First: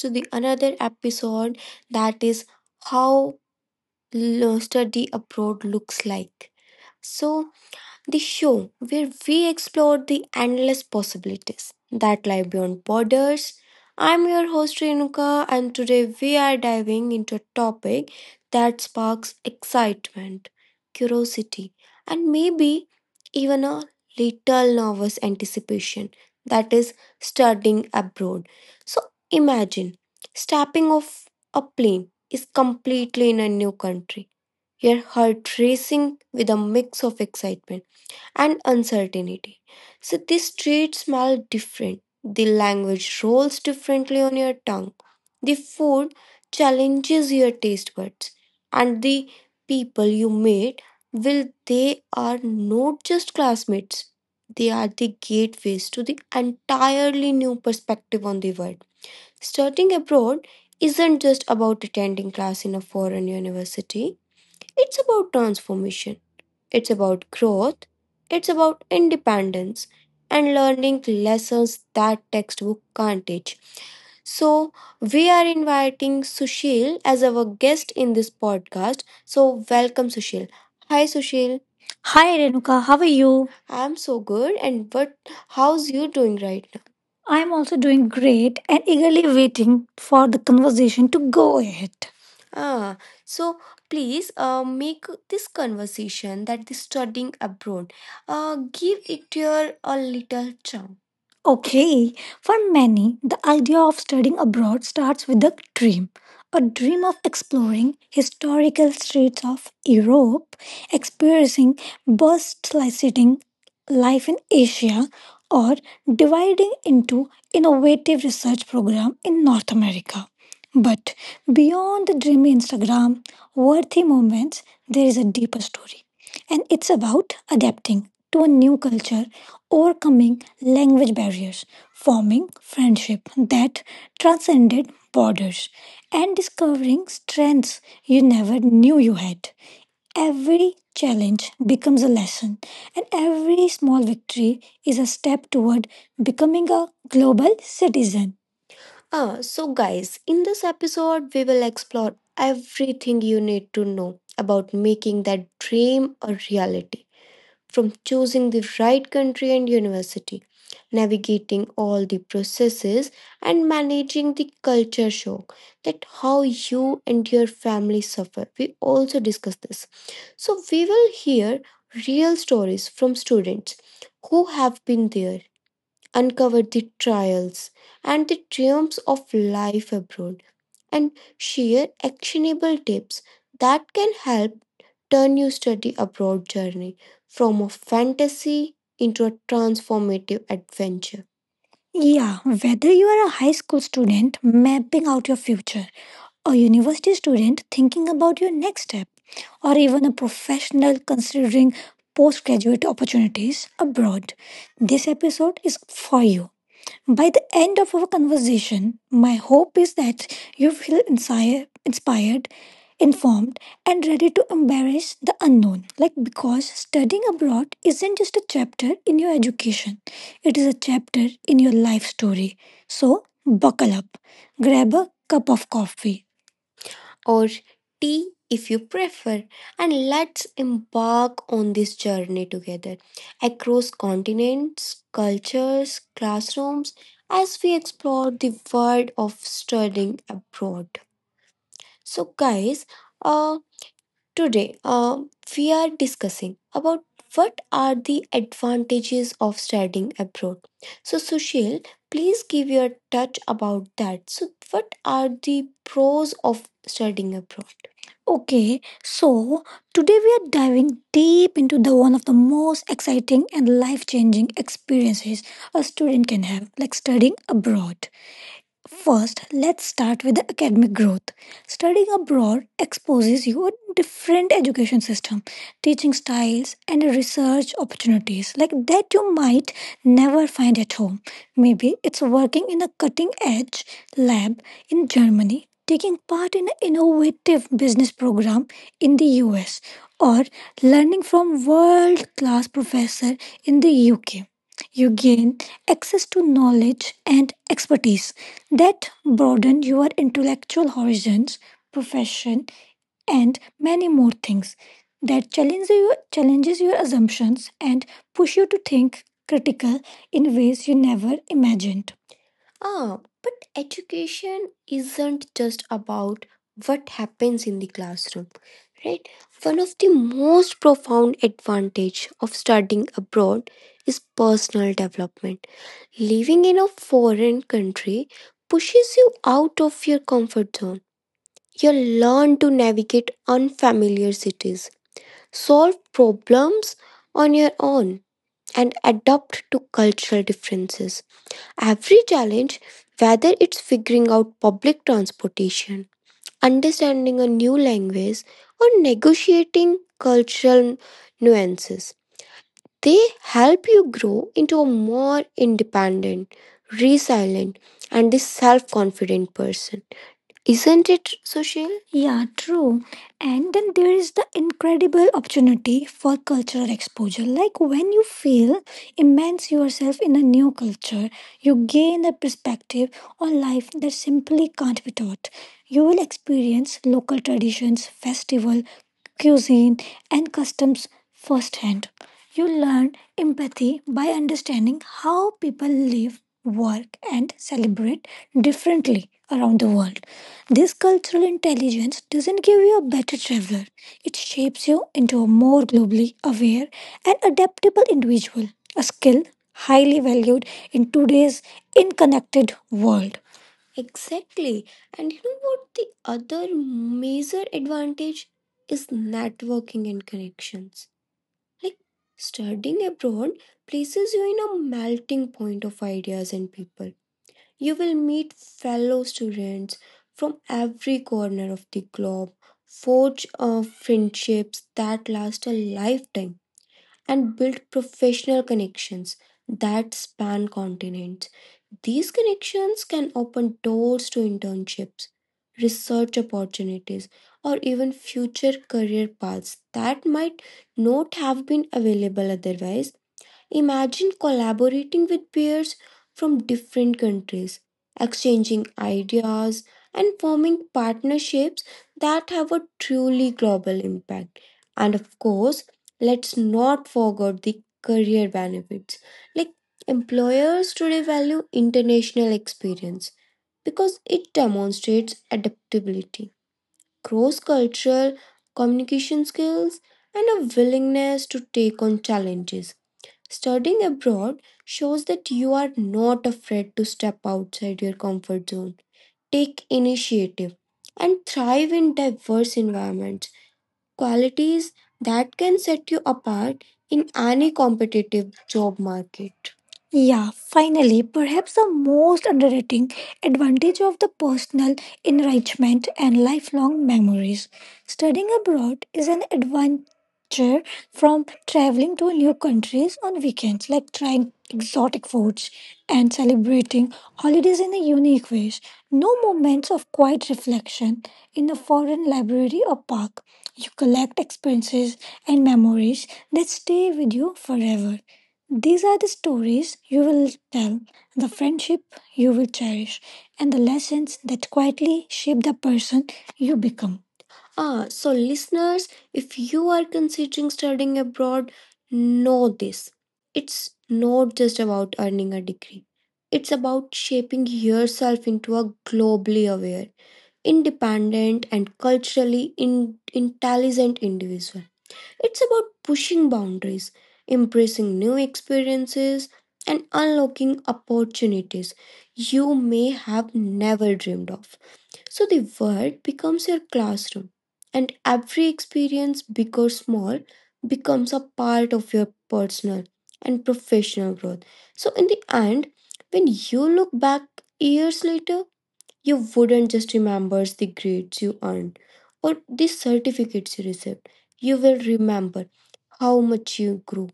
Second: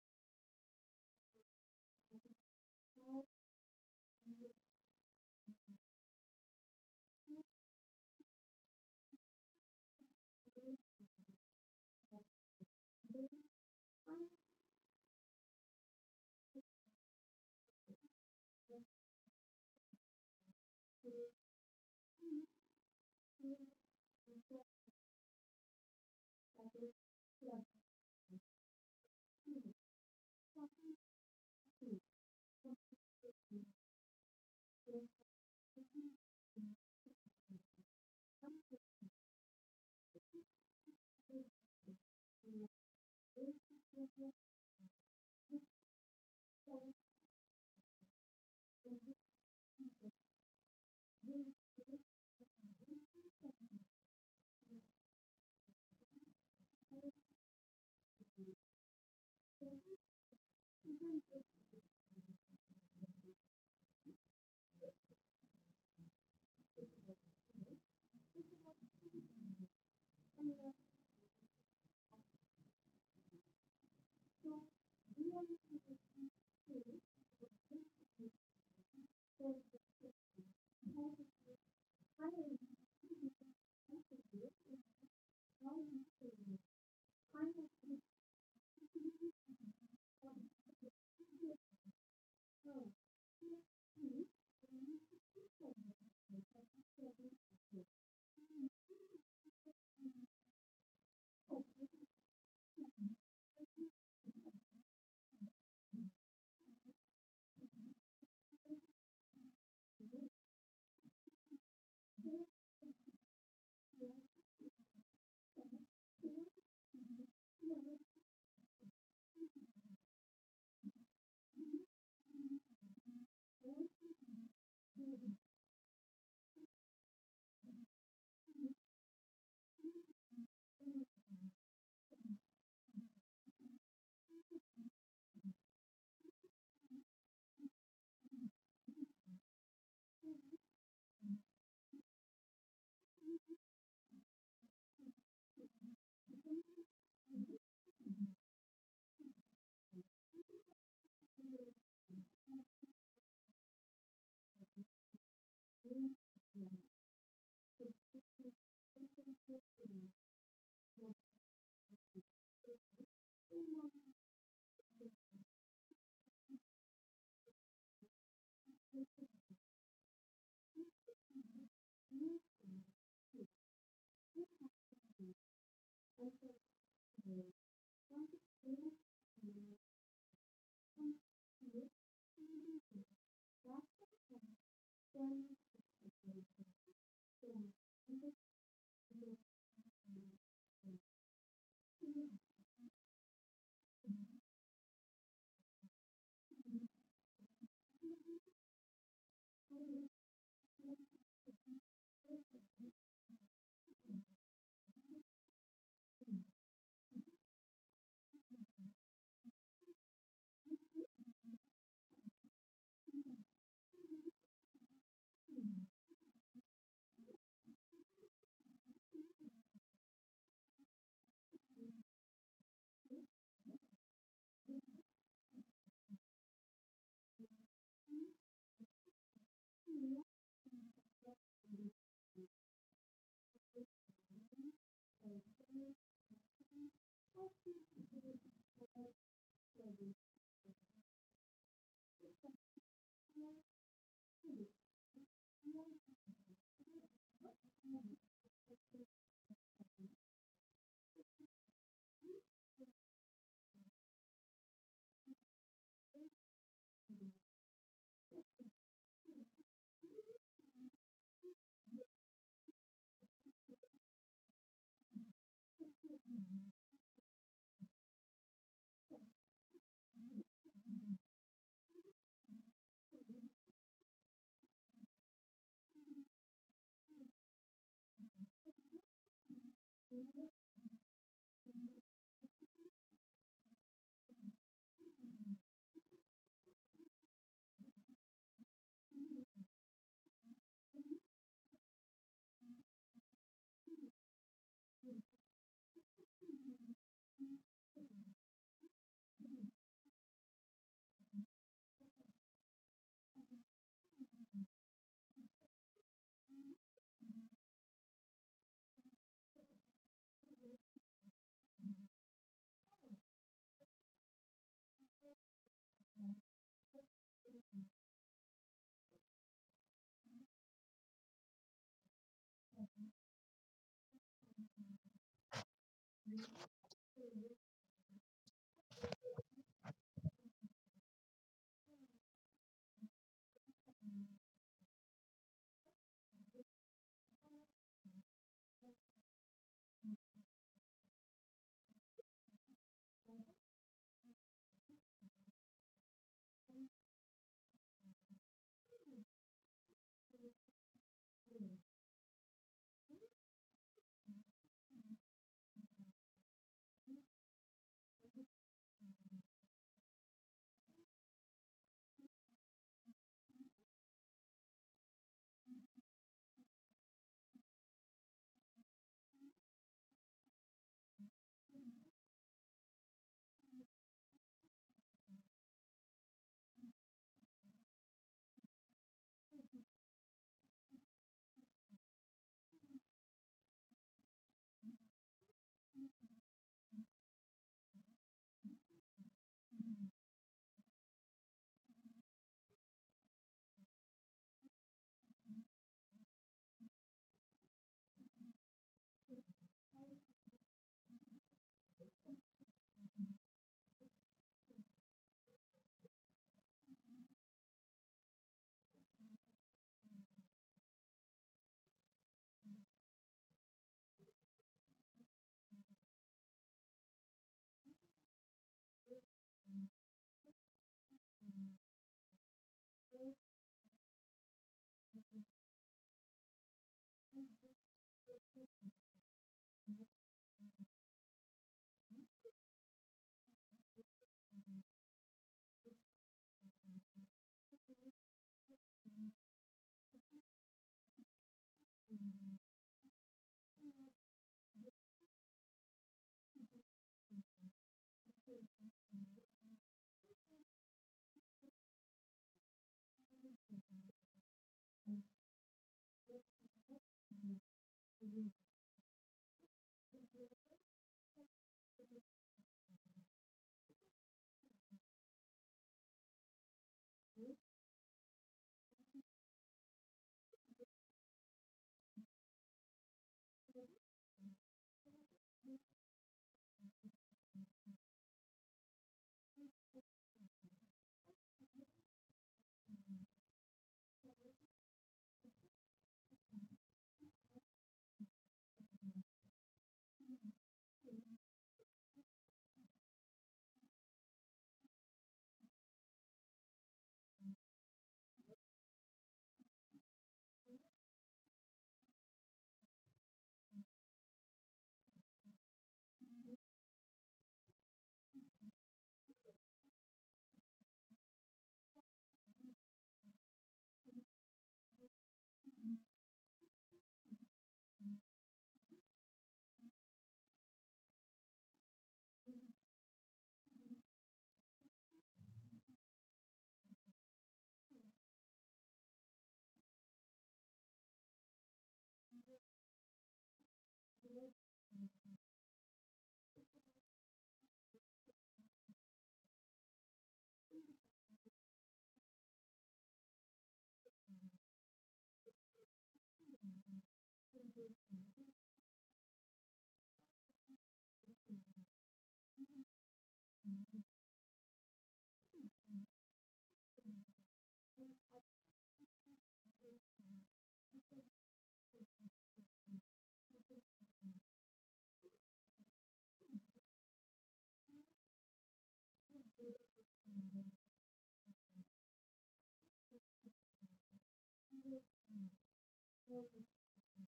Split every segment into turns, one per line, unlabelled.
to the another episode that is how study abroad looks like. So, the show where we explore the endless possibilities that lie beyond borders. I'm your host Renuka, and today we are diving into a topic that sparks excitement, curiosity, and maybe even a little nervous anticipation that is, studying abroad. So, imagine stepping off a plane is completely in a new country. Your heart racing with a mix of excitement and uncertainty. So the streets smell different. The language rolls differently on your tongue. The food challenges your taste buds. And the people you meet will they are not just classmates. They are the gateways to the entirely new perspective on the world. Studying abroad isn't just about attending class in a foreign university. It's about transformation it's about growth, it's about independence and learning lessons that textbook can't teach. So, we are inviting Sushil as our guest in this podcast. So, welcome, Sushil. Hi, Sushil. Hi Renuka, how are you? I'm so good. And what? How's you doing right now? I'm also doing great and eagerly waiting for the conversation to go ahead. Ah, so please make this conversation that the studying abroad. Give it your a little charm. Okay, for many, the idea of studying abroad starts with dream a dream of exploring historical streets of Europe, experiencing bustling life in Asia, or dividing into innovative research program in North America. But beyond the dreamy Instagram worthy moments, there is a deeper story. And it's about adapting to a new culture, overcoming language barriers forming friendship that transcended borders and discovering strengths you never knew you had. Every challenge becomes a lesson, and every small victory is a step toward becoming a global citizen. Ah, so guys, in this episode, we will explore everything you need to know about making that dream a reality from choosing the right country and university, navigating all the processes, and managing the culture shock that how you and your family suffer. We also discuss this. So, we will hear real stories from students who have been there, uncovered the trials and the triumphs of life abroad, and share actionable tips that can help turn your study abroad journey from a fantasy into a transformative adventure. Yeah, whether you are a high school student mapping out your future, a university student thinking about your next step, or even a professional considering postgraduate opportunities abroad, this episode is for you. By the end of our conversation, my hope is that you feel inspired, informed, and ready to embrace the unknown. Like, because studying abroad isn't just a chapter in your education, it is a chapter in your life story. So, buckle up, grab a cup of coffee or tea if you prefer, and let's embark on this journey together across continents, cultures, classrooms as we explore the world of studying abroad. So, guys, uh, today, we are discussing about what are the advantages of studying abroad. So, Sushil, please give your touch about that. So, what are the pros of studying abroad? Okay, so today we are diving deep into the one of the most exciting and life-changing experiences a student can have, like studying abroad. First, let's start with the academic growth. Studying abroad exposes you a different education system, teaching styles, and research opportunities like that you might never find at home. Maybe it's working in a cutting edge lab in Germany, taking part in an innovative business program in the US, or learning from world class professor in the UK. You gain access to knowledge and expertise that broaden your intellectual horizons, profession, and many more things that challenge you, challenges your assumptions and push you to think critical in ways you never imagined. Ah, but education isn't just about what happens in the classroom, right? One of the most profound advantage of studying abroad is personal development. Living in a foreign country pushes you out of your comfort zone. You learn to navigate unfamiliar cities, solve problems on your own, and adapt to cultural differences. Every challenge, whether it's figuring out public transportation, understanding a new language, or negotiating cultural nuances, they help you grow into a more independent, resilient, and the self confident person. Isn't it, Sushil? Yeah, true. And then there is the incredible opportunity for cultural exposure. Like when you feel immerse yourself in a new culture, you gain a perspective on life that simply can't be taught. You will experience local traditions, festival, cuisine, and customs firsthand. You learn empathy by understanding how people live, work, and celebrate differently around the world. This cultural intelligence doesn't give you a better traveler, it shapes you into a more globally aware and adaptable individual, a skill highly valued in today's interconnected world. Exactly. And you know what? The other major advantage is networking and connections. Like studying abroad places you in a melting point of ideas and people. You will meet fellow students from every corner of the globe, forge friendships that last a lifetime and build professional connections that span continents. These connections can open doors to internships, research opportunities, or even future career paths that might not have been available otherwise. Imagine collaborating with peers from different countries, exchanging ideas, and forming partnerships that have a truly global impact. And of course, let's not forget the career benefits. Like employers today value international experience because it demonstrates adaptability, cross cultural communication skills, and a willingness to take on challenges. Studying abroad shows that you are not afraid to step outside your comfort zone, take initiative, and thrive in diverse environments qualities that can set you apart in any competitive job market. Yeah, finally, perhaps the most underrated advantage of the personal enrichment and lifelong memories. Studying abroad is an adventure from traveling to new countries on weekends, like trying exotic foods and celebrating holidays in a unique ways. No moments of quiet reflection in a foreign library or park. You collect experiences and memories that stay with you forever. These are the stories you will tell, the friendship you will cherish, and the lessons that quietly shape the person you become. Ah, so listeners, if you are considering studying abroad, know this. It's not just about earning a degree. It's about shaping yourself into a globally aware independent and culturally intelligent individual. It's about pushing boundaries, embracing new experiences, and unlocking opportunities you may have never dreamed of. So the world becomes your classroom, and every experience, big or small, becomes a part of your personal and professional growth. So, in the end, when you look back years later, you wouldn't just remember the grades you earned or the certificates you received. You will remember how much you grew,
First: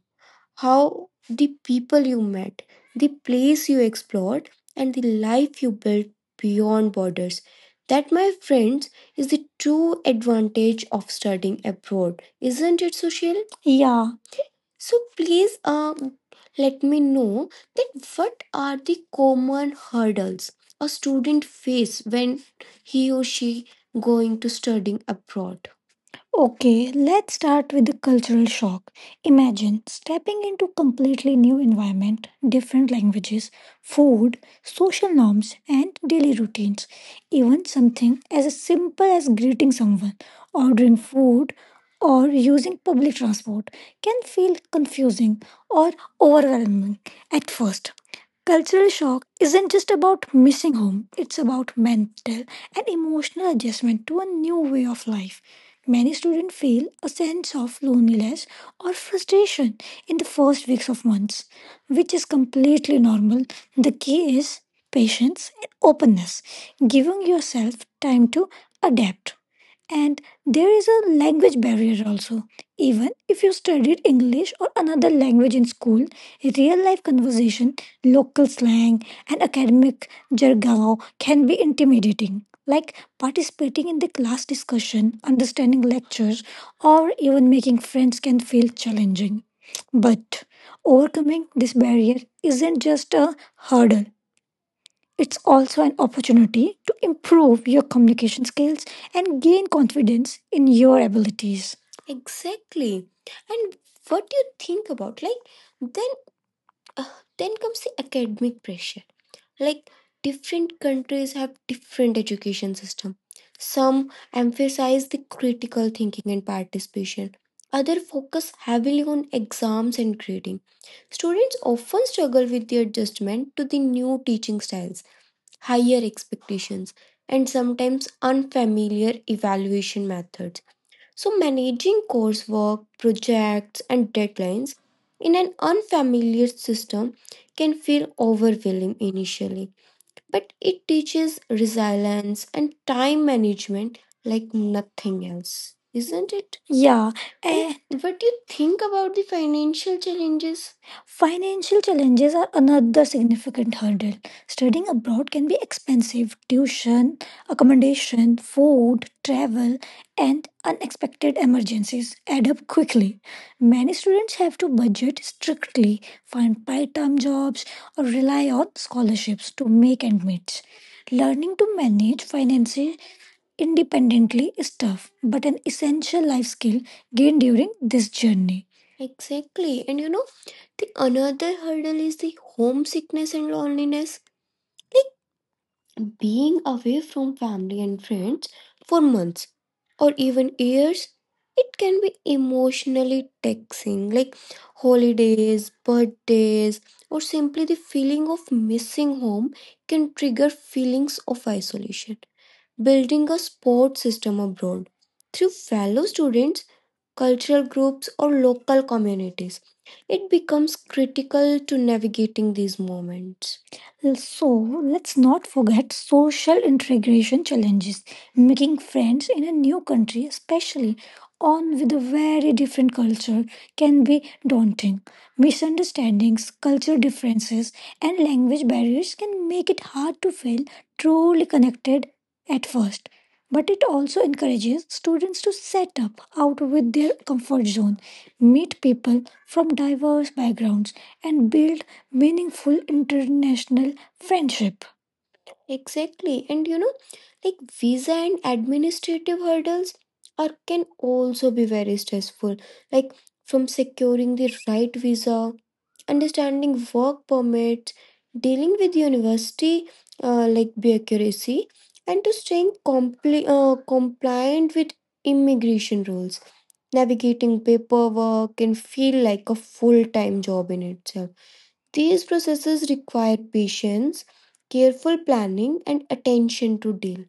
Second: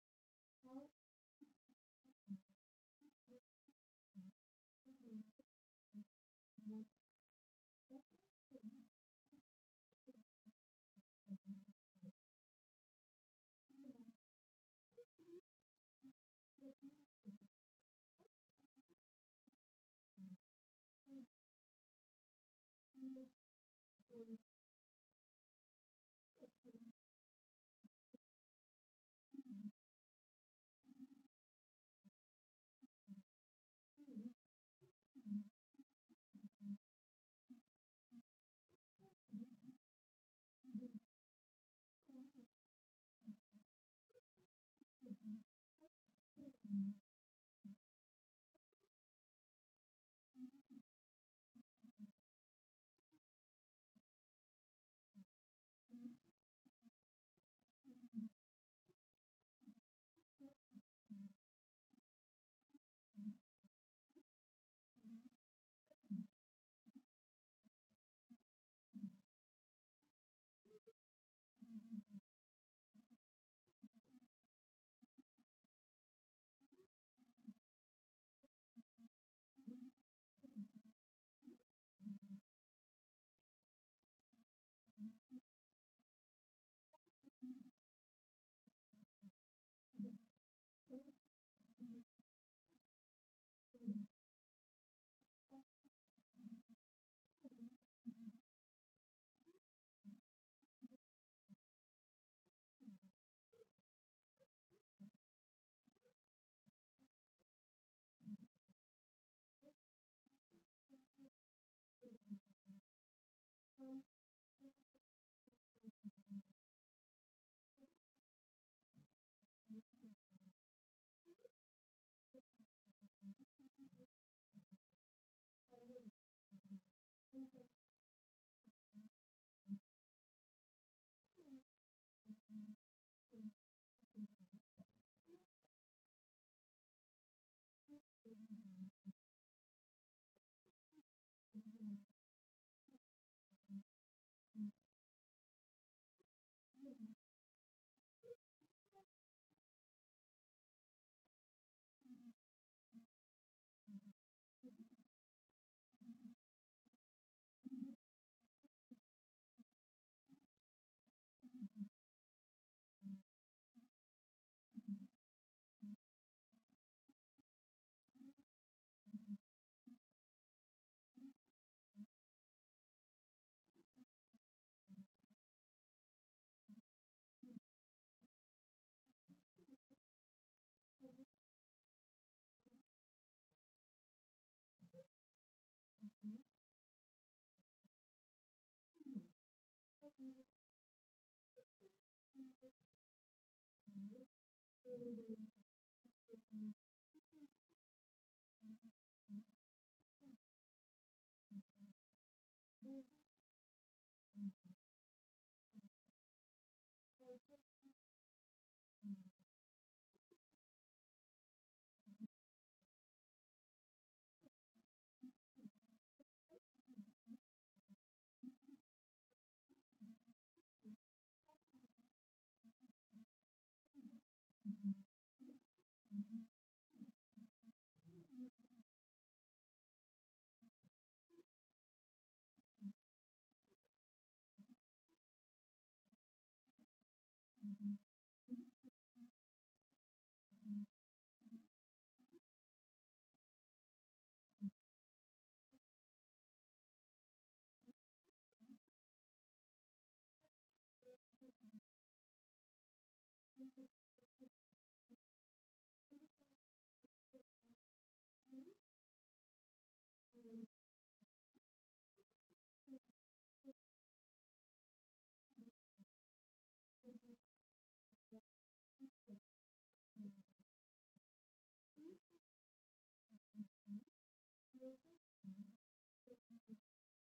how the people you met, the place you explored, and the life you built beyond borders. That, my friends, is the true advantage of studying abroad. Isn't it, Sushil? Yeah, so please let me know that what are the common hurdles a student face when he or she going to studying abroad. Okay, let's start with the cultural shock. Imagine stepping into completely new environment, different languages, food, social norms and daily routines. Even something as simple as greeting someone, ordering food or using public transport can feel confusing or overwhelming at first. Cultural shock isn't just about missing home, it's about mental and emotional adjustment to a new way of life. Many students feel a sense of loneliness or frustration in the first weeks of months, which is completely normal. The key is patience and openness, giving yourself time to adapt. And there is a language barrier also. Even if you studied English or another language in school, real life conversation local slang, and academic jargon can be intimidating. Like participating in the class discussion, understanding lectures, or even making friends can feel challenging. But overcoming this barrier isn't just a hurdle, it's also an opportunity to improve your communication skills and gain confidence in your abilities. Exactly. And what do you think about? Like, then uh, then comes the academic pressure. Like different countries have different education system. Some emphasize the critical thinking and participation. Other focus heavily on exams and grading. Students often struggle with the adjustment to the new teaching styles, higher expectations, and sometimes unfamiliar evaluation methods. So, managing coursework, projects, and deadlines in an unfamiliar system can feel overwhelming initially but it teaches resilience and time management like nothing else, isn't it? Yeah, And what do you think about the financial challenges? Financial challenges are another significant hurdle. Studying abroad can be expensive. Tuition, accommodation, food, travel, and unexpected emergencies add up quickly. Many students have to budget strictly, find part time jobs, or rely on scholarships to make ends meet. Learning to manage finances independently is tough, but an essential life skill gained during this journey. Exactly. The another hurdle is the homesickness and loneliness. Like being away from family and friends for months or even years, it can be emotionally taxing, like holidays, birthdays, or simply the feeling of missing home can trigger feelings of isolation. Building a support system abroad through fellow students, cultural groups, or local communities. It becomes critical to navigating these moments. So, let's not forget social integration challenges. Making friends in a new country, especially on with a very different culture, can be daunting. Misunderstandings, culture differences, and language barriers can make it hard to feel truly connected at first, but it also encourages students to set up out with their comfort zone, meet people from diverse backgrounds, and build meaningful international friendship. Exactly. And you know, like visa and administrative hurdles are can also be very stressful. Like from securing the right visa, understanding work permits, dealing with university bureaucracy, and to staying compliant with immigration rules. Navigating paperwork can feel like a full-time job in itself. These processes require patience, careful planning, and attention to detail.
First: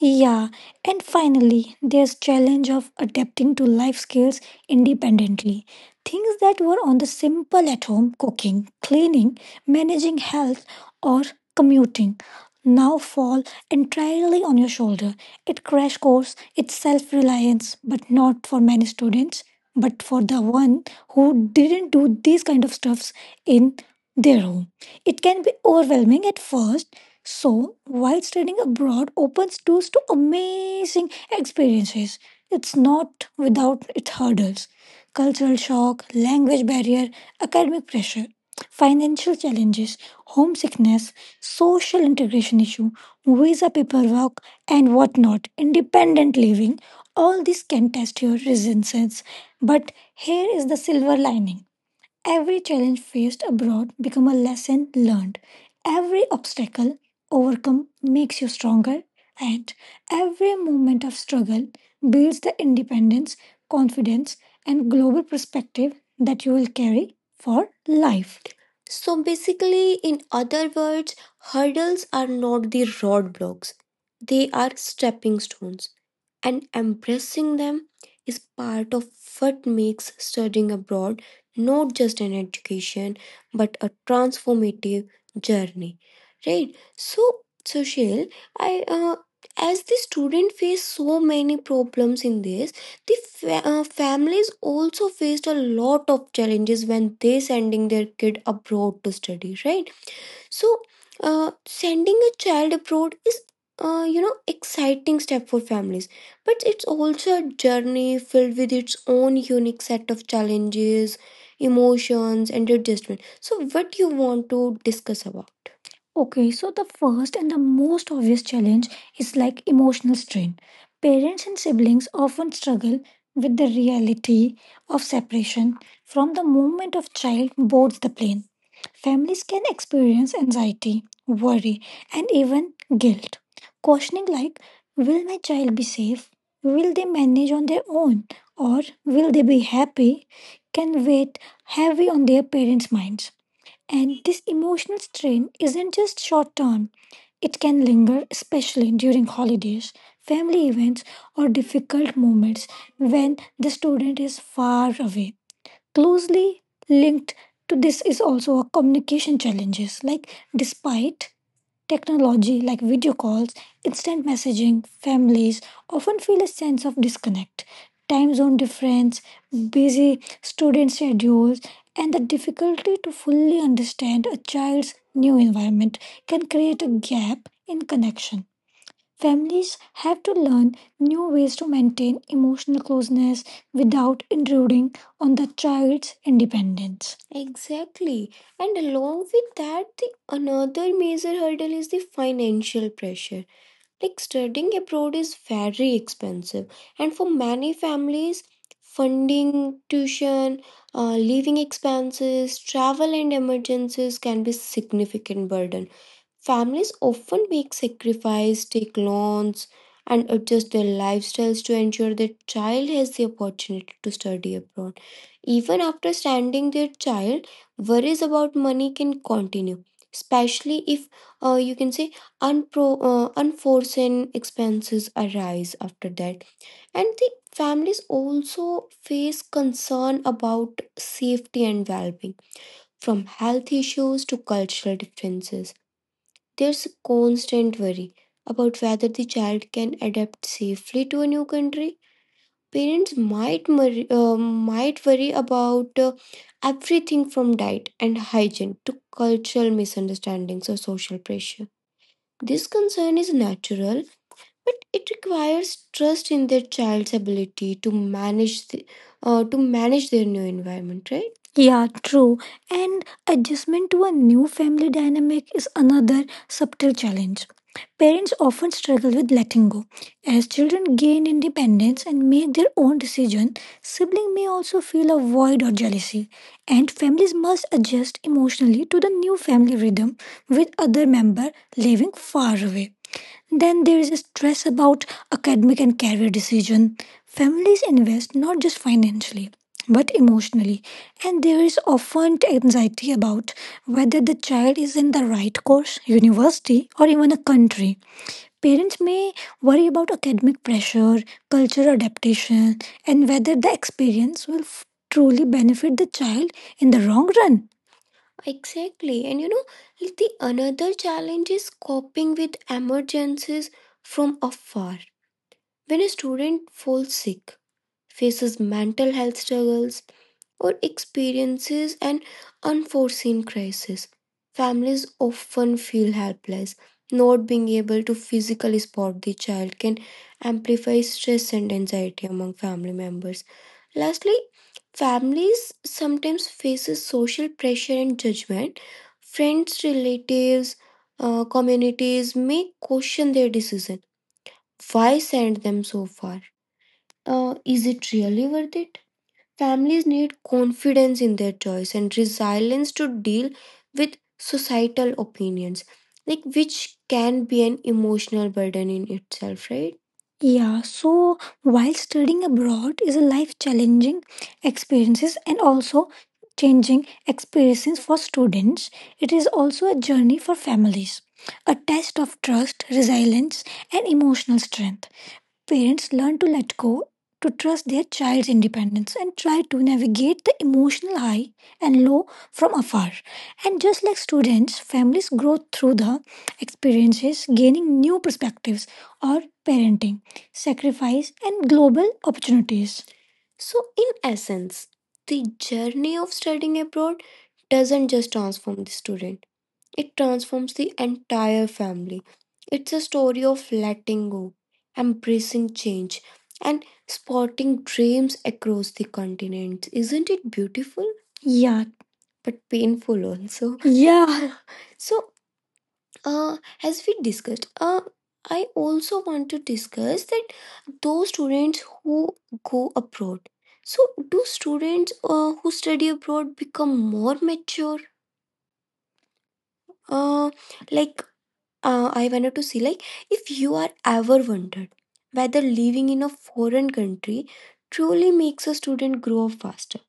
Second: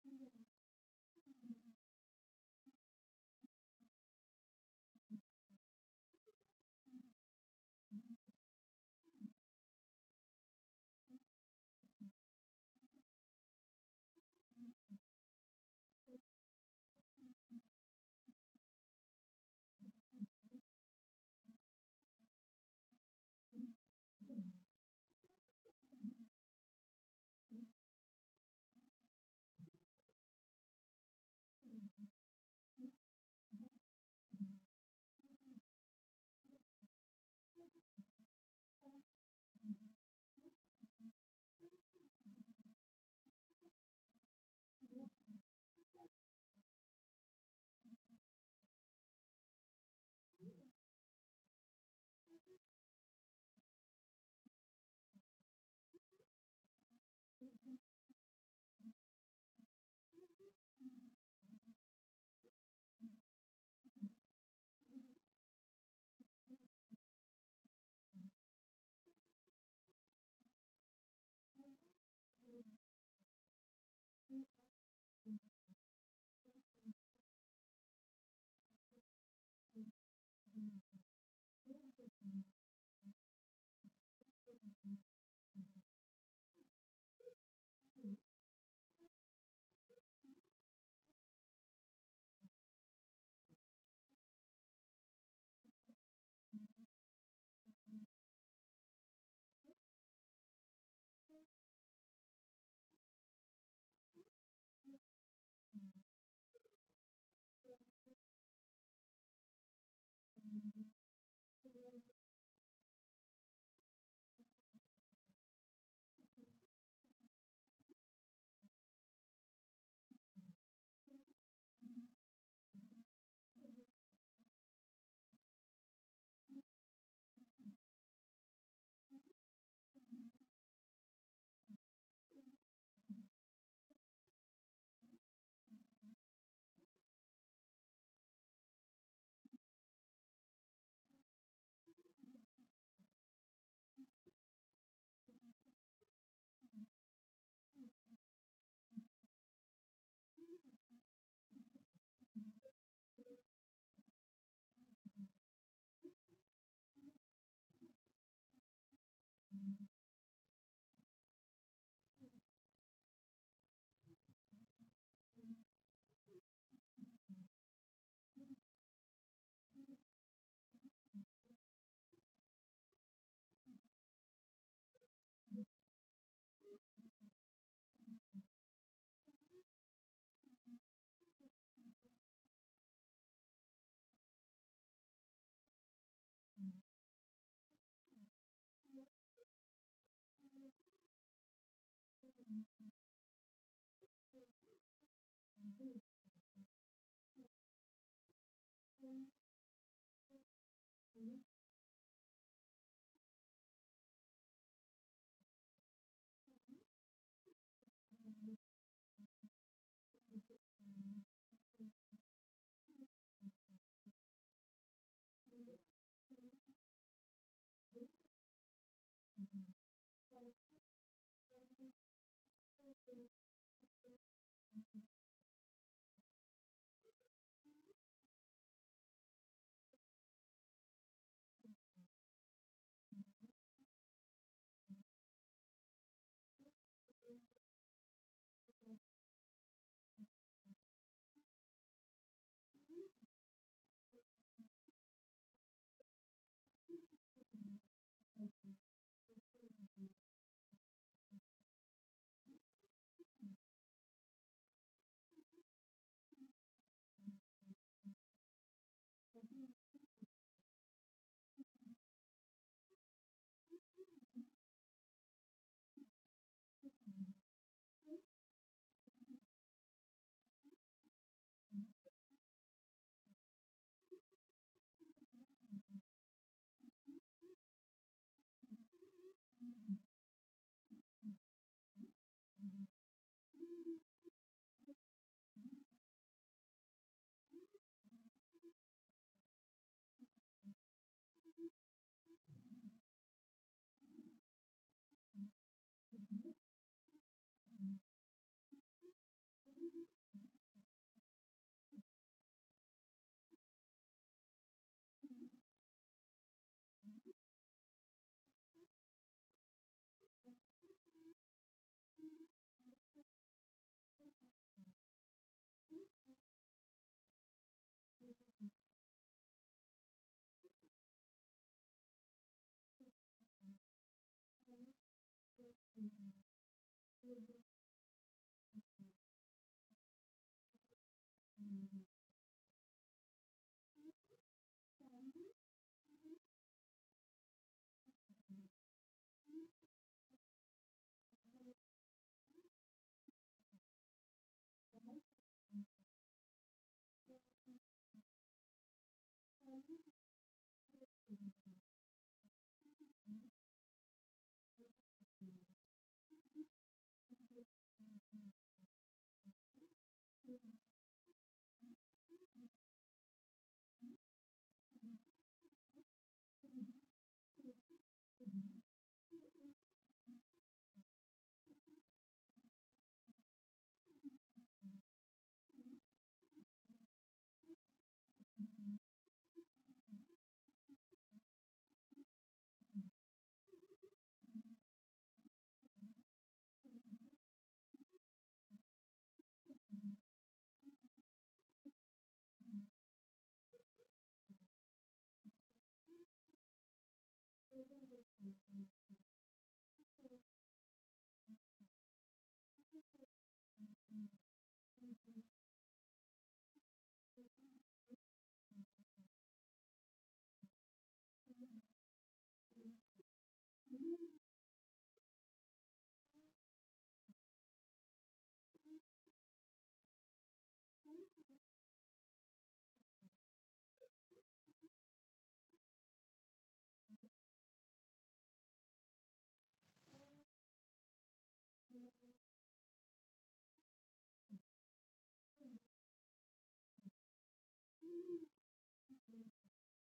Yeah, and finally, there's challenge of adapting to life skills independently. Things that were on the simple at home cooking, cleaning, managing health or commuting now fall entirely on your shoulder. It crash course, it's self-reliance, but not for many students, but for the one who didn't do these kind of stuffs in their home. It can be overwhelming at first, so while studying abroad opens doors to amazing experiences, it's not without its hurdles. Cultural shock, language barrier, academic pressure, financial challenges, homesickness, social integration issue, visa paperwork, and whatnot, independent living, all this can test your resilience. But here is the silver lining. Every challenge faced abroad become a lesson learned. Every obstacle overcome makes you stronger, and every moment of struggle builds the independence, confidence and global perspective that you will carry for life. So basically, in other words, hurdles are not the roadblocks, they are stepping stones, and embracing them is part of what makes studying abroad not just an education but a transformative journey, right? So social I as the student face so many problems in this, the families also faced a lot of challenges when they sending their kid abroad to study, right? So, sending a child abroad is, exciting step for families, but it's also a journey filled with its own unique set of challenges, emotions, and adjustment. So, what do you want to discuss about? Okay, so the first and the most obvious challenge is like emotional strain. Parents and siblings often struggle with the reality of separation from the moment of child boards the plane. Families can experience anxiety, worry, and even guilt. Questioning like, will my child be safe? Will they manage on their own? Or will they be happy? Can weigh heavy on their parents' minds. And this emotional strain isn't just short term, it can linger, especially during holidays, family events, or difficult moments when the student is far away. Closely linked to this is also a communication challenges. Like despite technology like video calls, instant messaging, families often feel a sense of disconnect. Time zone difference, busy student schedules, and the difficulty to fully understand a child's new environment can create a gap in connection. Families have to learn new ways to maintain emotional closeness without intruding on the child's independence. Exactly. And along with that, the another major hurdle is the financial pressure. Like studying abroad is very expensive, and for many families, funding, tuition, living expenses, travel, and emergencies can be significant burden. Families often make sacrifice, take loans, and adjust their lifestyles to ensure their child has the opportunity to study abroad. Even after standing their child, worries about money can continue, especially if you can say unforeseen expenses arise after that. And the families also face concern about safety and well being, from health issues to cultural differences there's constant worry about whether the child can adapt safely to a new country. Parents might worry about everything from diet and hygiene to cultural misunderstandings or social pressure. This concern is natural, but it requires trust in their child's ability to manage the, to manage their new environment, right? Yeah, true. And adjustment to a new family dynamic is another subtle challenge. Parents often struggle with letting go. As children gain independence and make their own decision, siblings may also feel a void or jealousy, and families must adjust emotionally to the new family rhythm with other member living far away. Then there is stress about academic and career decision. Families invest not just financially but emotionally, and there is often anxiety about whether the child is in the right course, university, or even a country. Parents may worry about academic pressure, cultural adaptation, and whether the experience will truly benefit the child in the long run. Exactly. The another challenge is coping with emergencies from afar. When a student falls sick, faces mental health struggles, or experiences an unforeseen crisis. Families often feel helpless. Not being able to physically support the child can amplify stress and anxiety among family members. Lastly, families sometimes faces social pressure and judgment. Friends, relatives, communities may question their decision. Why send them so far? Is it really worth it? Families need confidence in their choice and resilience to deal with societal opinions, like which can be an emotional burden in itself, right? Yeah, so while studying abroad is a life challenging experiences and also changing experiences for students, it is also a journey for families, a test of trust, resilience, and emotional strength. Parents learn to let go, to trust their child's independence, and try to navigate the emotional high and low from afar. And just like students, families grow through the experiences, gaining new perspectives or parenting, sacrifice, and global opportunities. So, in essence, the journey of studying abroad doesn't just transform the student, it transforms the entire family. It's a story of letting go, embracing change, and spotting dreams across the continent. Isn't it beautiful? Yeah. But painful also. Yeah. So, uh, as we discussed, I also want to discuss that those students who go abroad. So, do students who study abroad become more mature? Uh, like I wanted to see like if you are ever wondered whether living in a foreign country truly makes a student grow up faster.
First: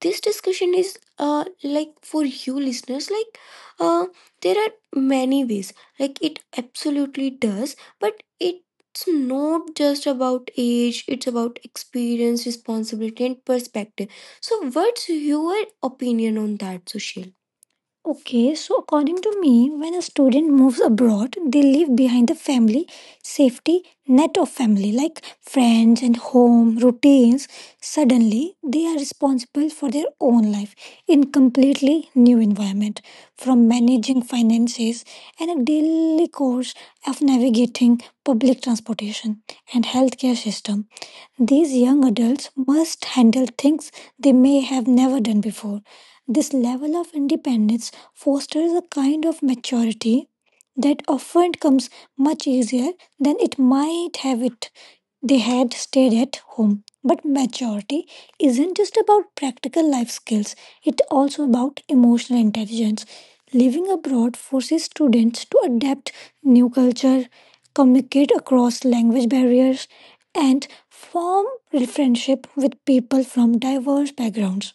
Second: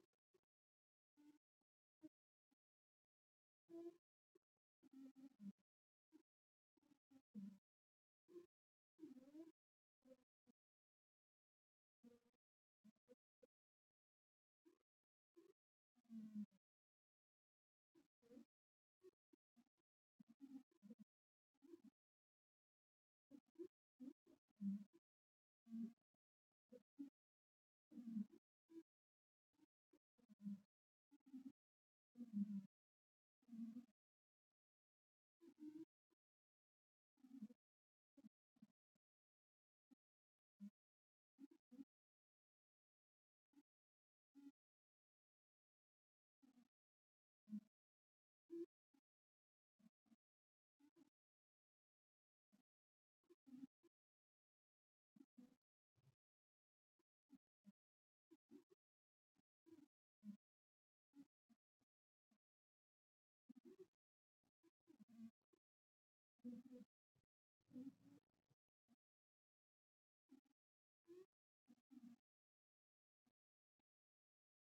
This discussion is for you listeners, uh, there are many ways like it absolutely does, but it's not just about age, it's about experience, responsibility and perspective. So what's your opinion on that, Sushil? Okay, so according to me, when a student moves abroad, they leave behind the family, safety net of family, like friends and home routines. Suddenly, they are responsible for their own life in completely new environment, from managing finances and a daily course of navigating public transportation and healthcare system. These young adults must handle things they may have never done before. This level of independence fosters a kind of maturity that often comes much easier than it might have it they had stayed at home. But maturity isn't just about practical life skills, it's also about emotional intelligence. Living abroad forces students to adapt new culture, communicate across language barriers, and form friendship with people from diverse backgrounds.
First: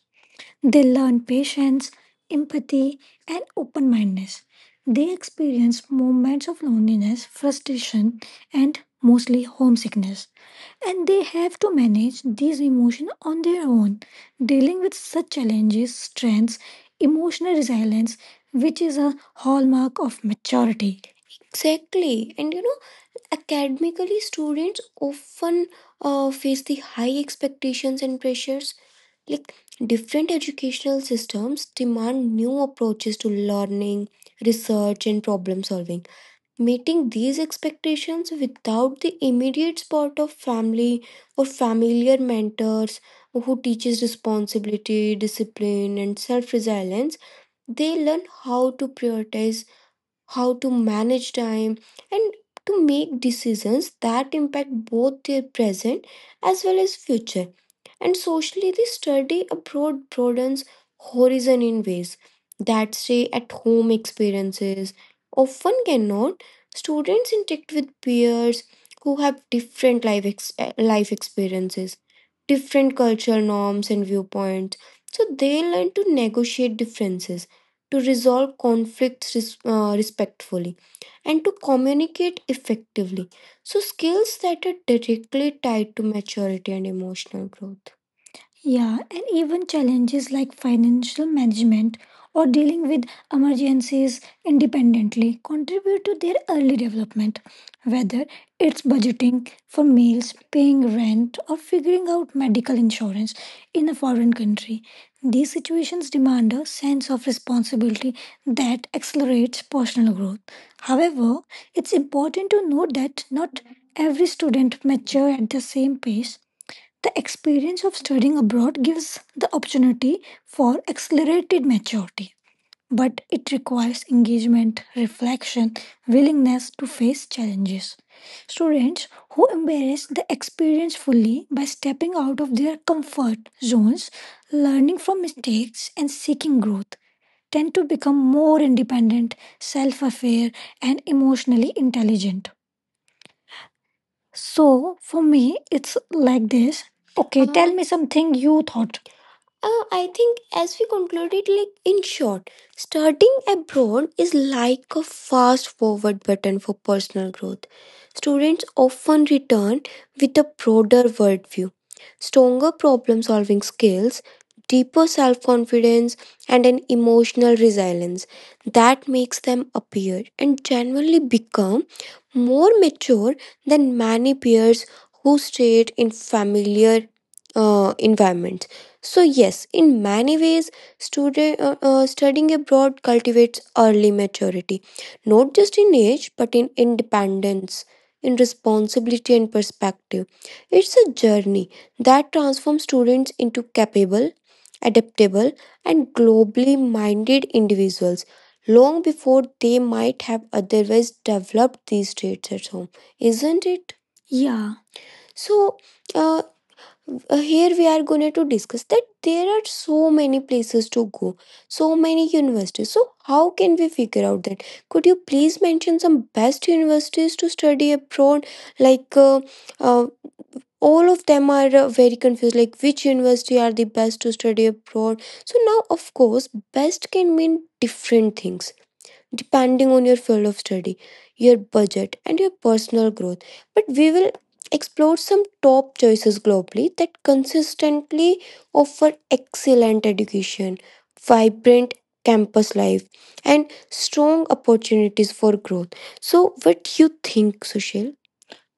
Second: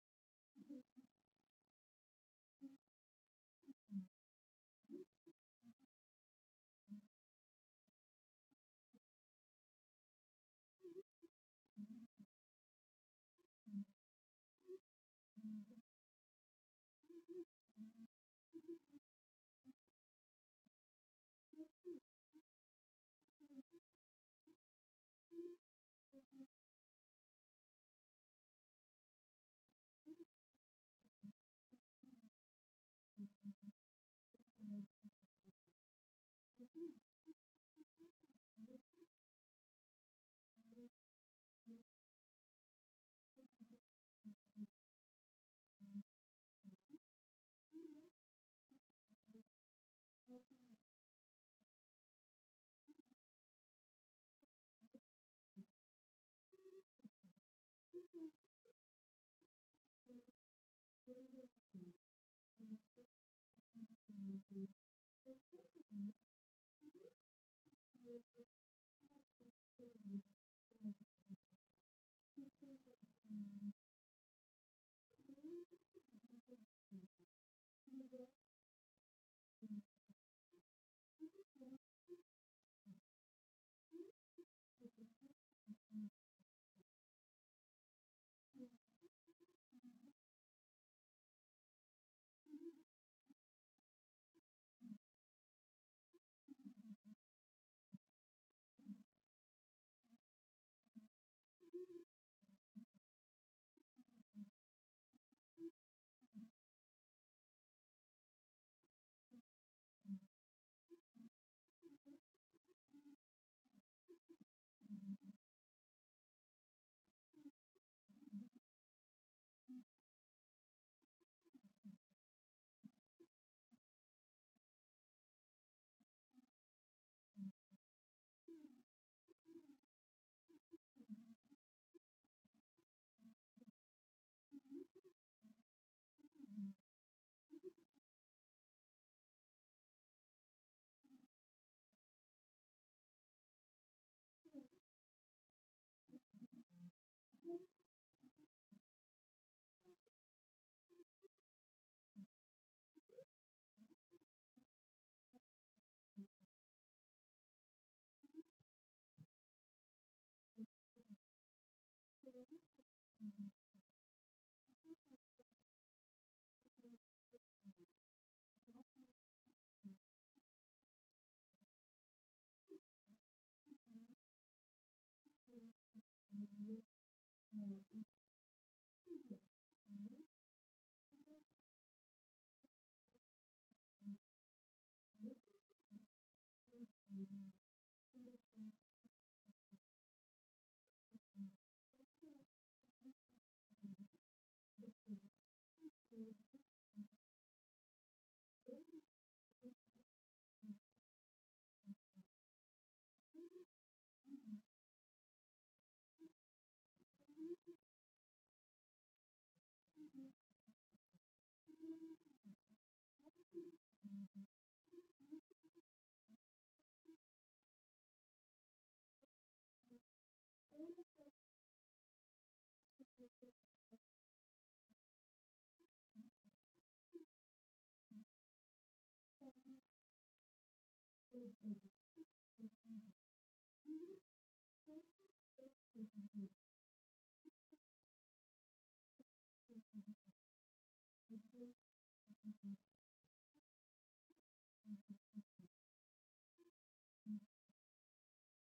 They learn patience, empathy, and open mindedness. They experience moments of loneliness, frustration, and mostly homesickness. And they have to manage these emotions on their own, dealing with such challenges, strengths, emotional resilience, which is a hallmark of maturity. Exactly. Academically, students often face the high expectations and pressures. Like different educational systems demand new approaches to learning, research, and problem solving. Meeting these expectations without the immediate support of family or familiar mentors who teaches responsibility, discipline, and self-resilience, they learn how to prioritize, how to manage time, and to make decisions that impact both their present as well as future. And socially, the study abroad broadens horizon in ways that stay at home experiences often cannot. Students interact with peers who have different life experiences, different cultural norms and viewpoints, so they learn to negotiate differences, to resolve conflicts respectfully, and to communicate effectively, so skills that are directly tied to maturity and emotional growth. Yeah, and even challenges like financial management or dealing with emergencies independently contribute to their early development. Whether it's budgeting for meals, paying rent, or figuring out medical insurance in a foreign country, these situations demand a sense of responsibility that accelerates personal growth. However, it's important to note that not every student matures at the same pace. The experience of studying abroad gives the opportunity for accelerated maturity, but it requires engagement, reflection, willingness to face challenges. Students who embrace the experience fully by stepping out of their comfort zones, learning from mistakes, and seeking growth tend to become more independent, self aware, and emotionally intelligent. So, for me, it's like this. Okay, tell me something you thought. I think as we concluded, like in short, studying abroad is like a fast forward button for personal growth. Students often return with a broader worldview, stronger problem solving skills, deeper self confidence, and an emotional resilience that makes them appear and generally become more mature than many peers who stayed in familiar environments. So yes, in many ways, student studying abroad cultivates early maturity, not just in age but in independence, in responsibility and perspective. It's a journey that transforms students into capable, adaptable, and globally minded individuals long before they might have otherwise developed these traits at home, isn't it? Yeah. So, uh, here we are going to discuss that there are so many places to go, so many universities, so how can we figure out that, could you please mention some best universities to study abroad, like uh, all of them are very confused like which university are the best to study abroad. So now of course best can mean different things depending on your field of study, your budget, and your personal growth. But we will explore some top choices globally that consistently offer excellent education, vibrant campus life, and strong opportunities for growth. So, what do you think, Sushil?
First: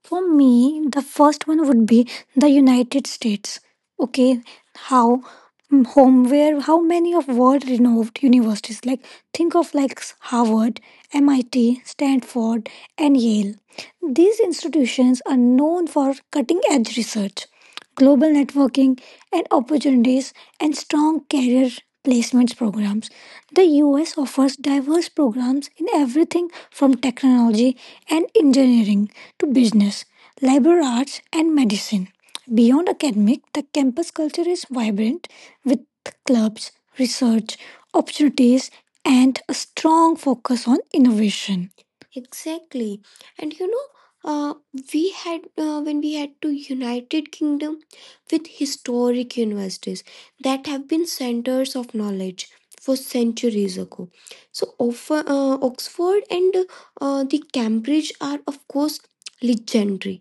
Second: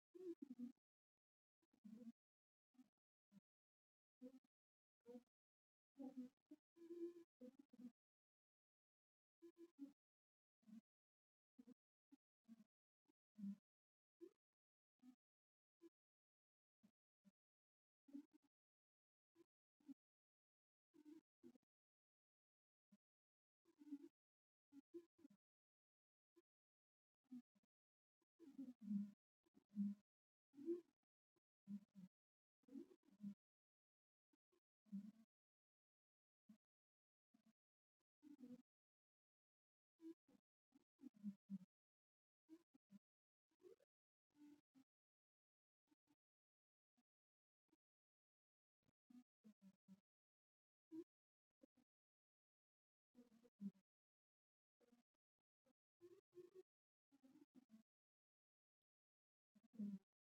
For me, the first one would be the United States. Okay, how mm, home where how many of world renowned universities like think of like Harvard, MIT, Stanford, and Yale. These institutions are known for cutting edge research, global networking and opportunities, and strong career placements programs. The US offers diverse programs in everything from technology and engineering to business, liberal arts, and medicine. Beyond academic, the campus culture is vibrant with clubs, research, opportunities, and a strong focus on innovation. Exactly. And you know, uh, when we had to United Kingdom, with historic universities that have been centers of knowledge for centuries ago. So, Oxford and the Cambridge are, of course, legendary,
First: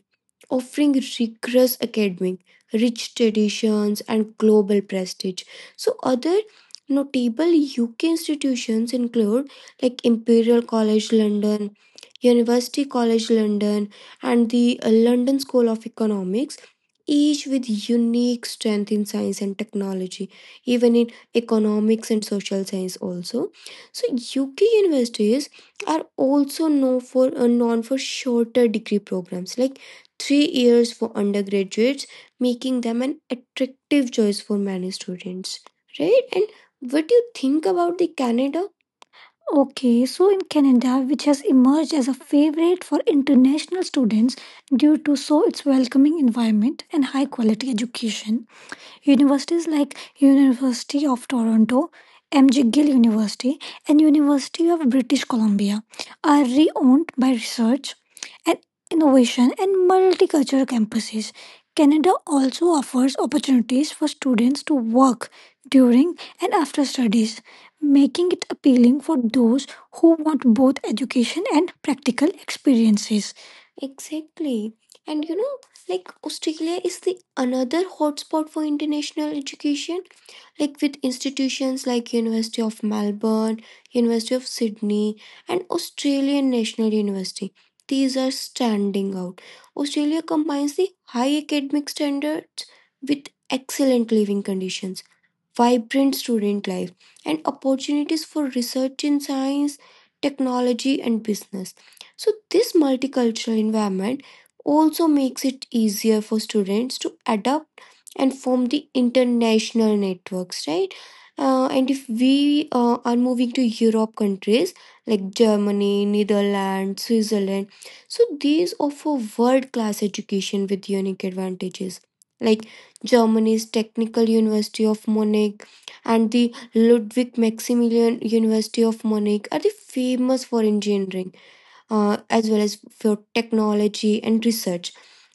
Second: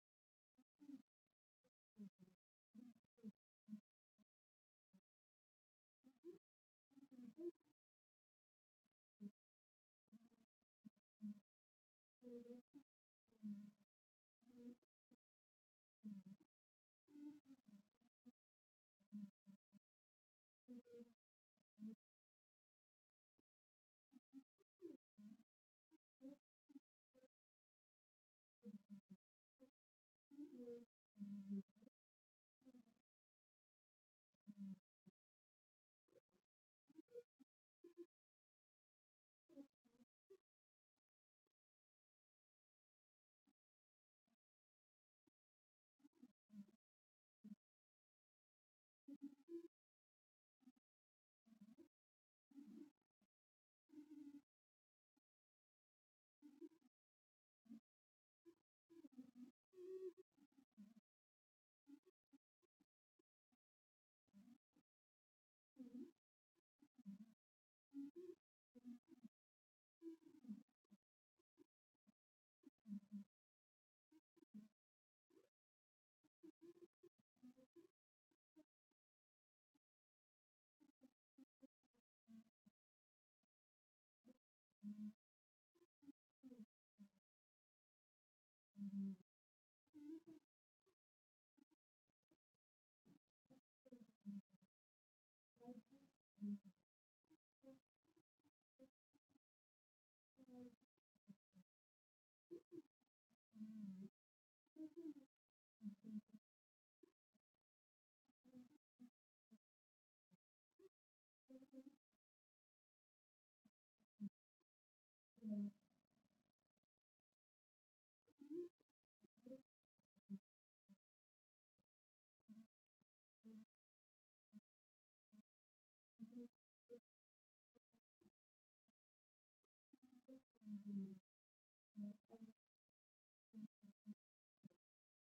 offering rigorous academic, rich traditions, and global prestige. So, other notable UK institutions include like Imperial College London, University College London, and the London School of Economics, each with unique strength in science and technology, even in economics and social science also. So UK universities are also known for shorter degree programs like 3 years for undergraduates, making them an attractive choice for many students. Right? And what do you think about the Canada? Okay, so in Canada, which has emerged as a favorite for international students due to so its welcoming environment and high quality education, universities like University of Toronto, M.G. Gill University, and University of British Columbia are re-owned by research and innovation and multicultural campuses. Canada also offers opportunities for students to work during and after studies, making it appealing for those who want both education and practical experiences. Exactly. And you know, like Australia is the another hotspot for international education, like with institutions like University of Melbourne, University of Sydney, and Australian National University. These are standing out. Australia combines the high academic standards with excellent living conditions, vibrant student life, and opportunities for research in science, technology, and business. So, this multicultural environment also makes it easier for students to adapt and form the international networks, right? And if we are moving to Europe countries like Germany, Netherlands, Switzerland, so these offer world class education with unique advantages. Like Germany's Technical University of Munich and the Ludwig Maximilian University of Munich are the famous for engineering, as well as for technology and research,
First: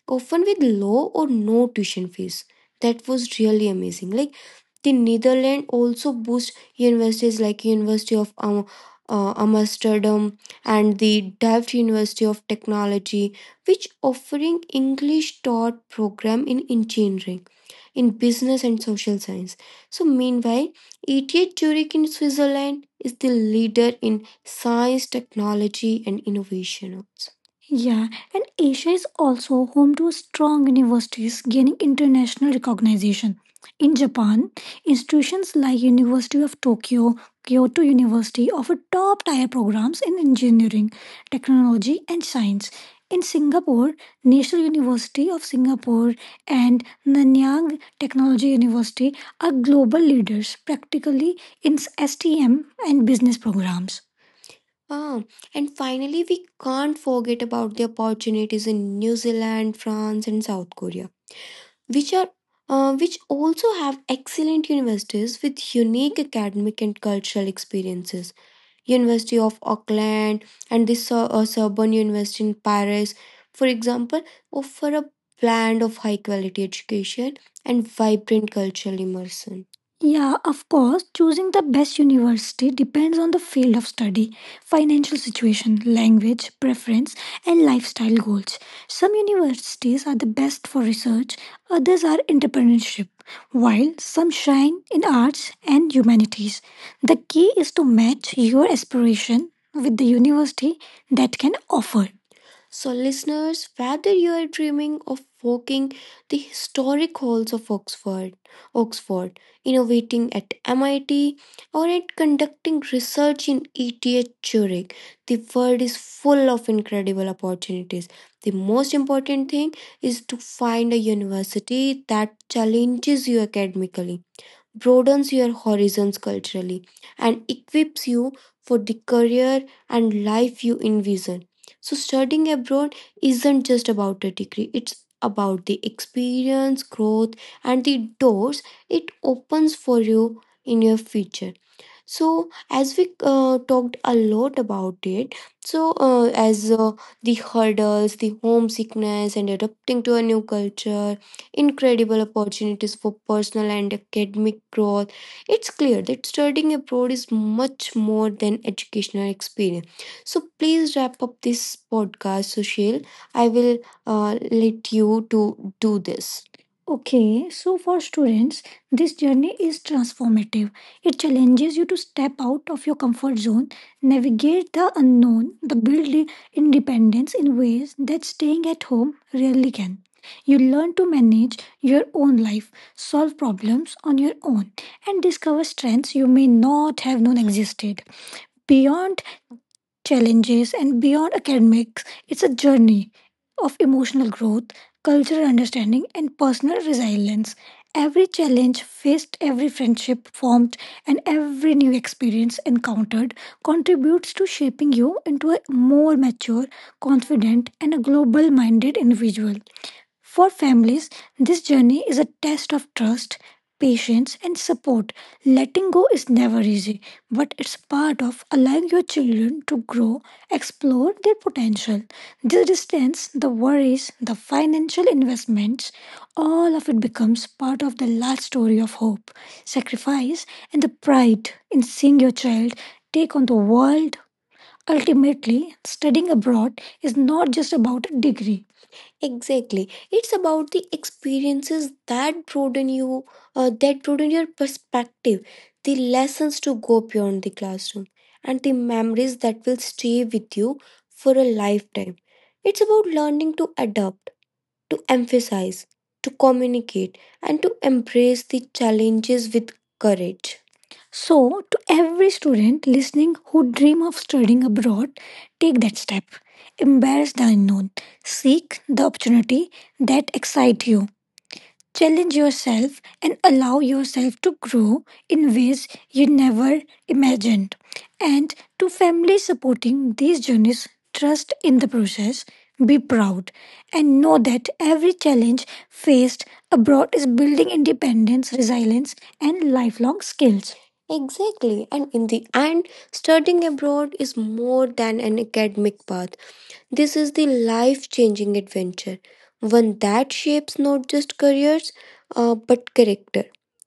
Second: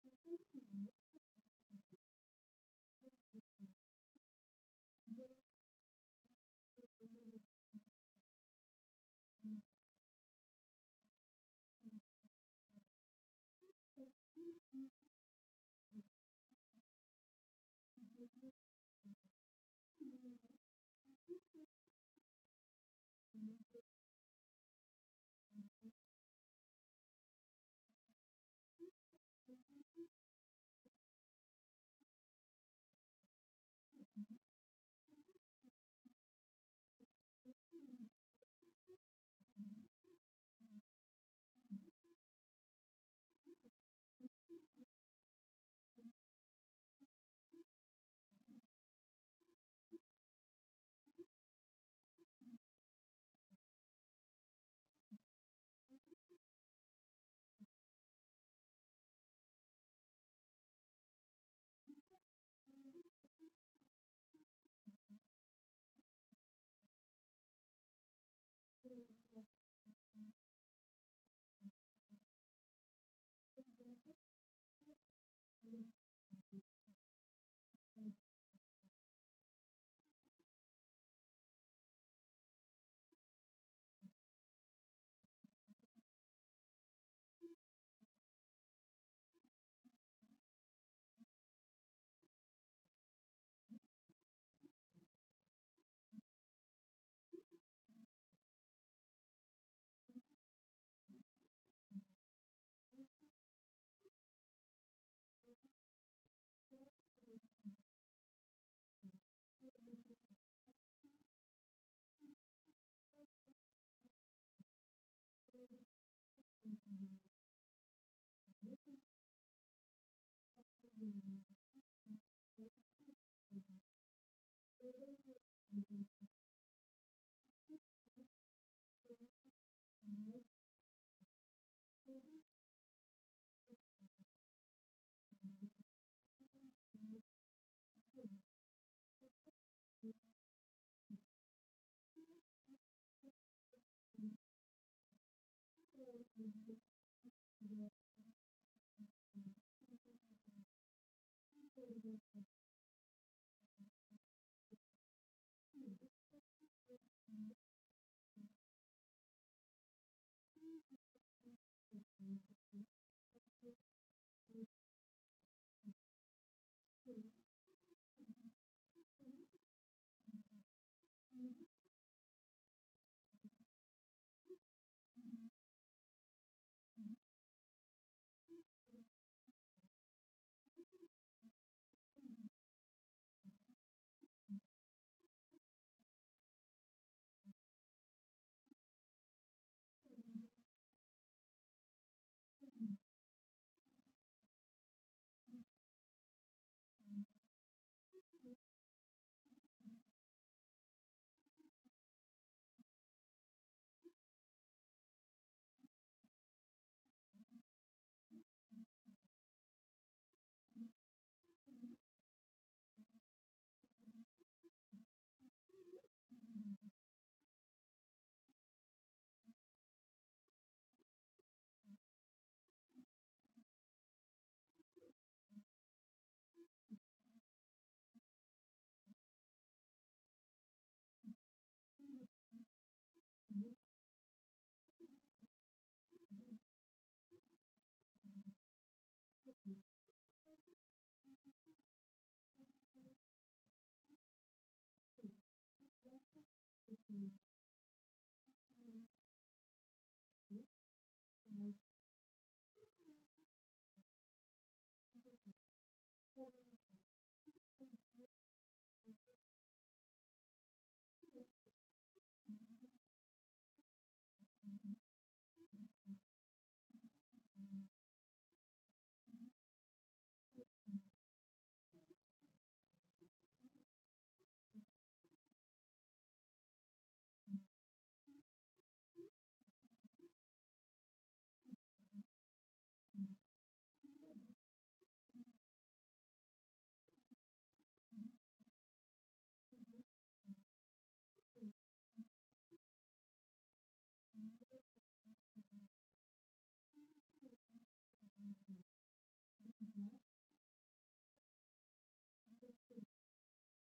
often with low or no tuition fees. That was really amazing. Like the Netherlands also boasts universities like Amsterdam and the Delft University of Technology, which offering English taught program in engineering, in business and social science. So meanwhile, ETH Zurich in Switzerland is the leader in science, technology, and innovation also. Yeah, and Asia is also home to strong universities gaining international recognition. In Japan, institutions like University of Tokyo, Kyoto University offer top-tier programs in engineering, technology, and science. In Singapore, National University of Singapore and Nanyang Technology University are global leaders practically in STM and business programs. Ah, and finally, we can't forget about the opportunities in New Zealand, France, and South Korea, which are which also have excellent universities with unique academic and cultural experiences. University of Auckland and the Sorbonne University in Paris, for example, offer a blend of high quality education and vibrant cultural immersion. Yeah, of course, choosing the best university depends on the field of study, financial situation, language, preference, and lifestyle goals. Some universities are the best for research, others are entrepreneurship, while some shine in arts and humanities. The key is to match your aspiration with the university that can offer. So, listeners, whether you are dreaming of walking the historic halls of Oxford, Oxford, innovating at MIT, or at conducting research in ETH Zurich, the world is full of incredible opportunities. The most important thing is to find a university that challenges you academically, broadens your horizons culturally, and equips you for the career and life you envision. So, studying abroad isn't just about a degree, it's about the experience, growth, and the doors it opens for you in your future. So, as we talked a lot about it, so as the hurdles, the homesickness, and adapting to a new culture, incredible opportunities for personal and academic growth, it's clear that studying abroad is much more than educational experience. So, please wrap up this podcast, Sushil. I will let you to do this. Okay, so for students, this journey is transformative. It challenges you to step out of your comfort zone, navigate the unknown, the build independence in ways that staying at home rarely can. You learn to manage your own life, solve problems on your own, and discover strengths you may not have known existed. Beyond challenges, and beyond academics, it's a journey of emotional growth, cultural understanding, and personal resilience. Every challenge faced, every friendship formed, and every new experience encountered contributes to shaping you into a more mature, confident, and a global minded individual. For families, this journey is a test of trust, patience, and support. Letting go is never easy, but it's part of allowing your children to grow, explore their potential. The distance, the worries, the financial investments, all of it becomes part of the large story of hope, sacrifice, and the pride in seeing your child take on the world. Ultimately, studying abroad is not just about a degree. Exactly. It's about the experiences that broaden you, that broaden your perspective, the lessons to go beyond the classroom, and the memories that will stay with you for a lifetime. It's about learning to adapt, to emphasize, to communicate, and to embrace the challenges with courage. So, to every student listening who dream of studying abroad, take that step. Embrace the unknown. Seek the opportunity that excite you. Challenge yourself and allow yourself to grow in ways you never imagined. And to families supporting these journeys, trust in the process, be proud, and know that every challenge faced abroad is building independence, resilience, and lifelong skills. Exactly. And in the end, studying abroad is more than an academic path. This is the life changing adventure, one that shapes not just careers, but character.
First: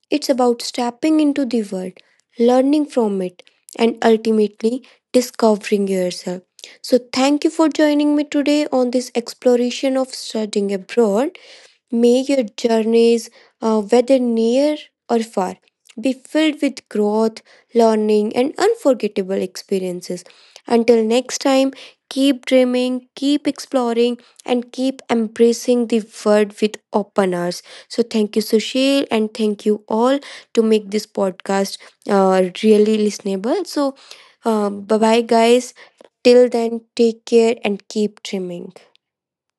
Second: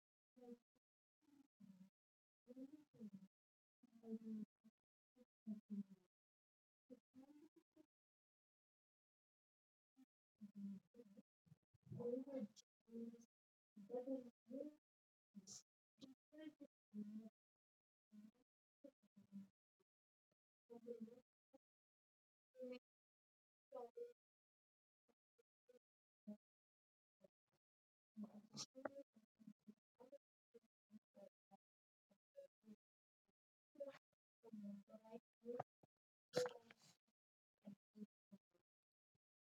It's about stepping into the world, learning from it, and ultimately discovering yourself. So, thank you for joining me today on this exploration of studying abroad. May your journeys, whether near or far, be filled with growth, learning, and unforgettable experiences. Until next time, keep dreaming, keep
Thank
exploring,
you.
and keep embracing the world with open arms. So, thank you, Sushil, and thank you all to make this podcast really listenable. So, bye bye, guys. Till then, take care and keep dreaming.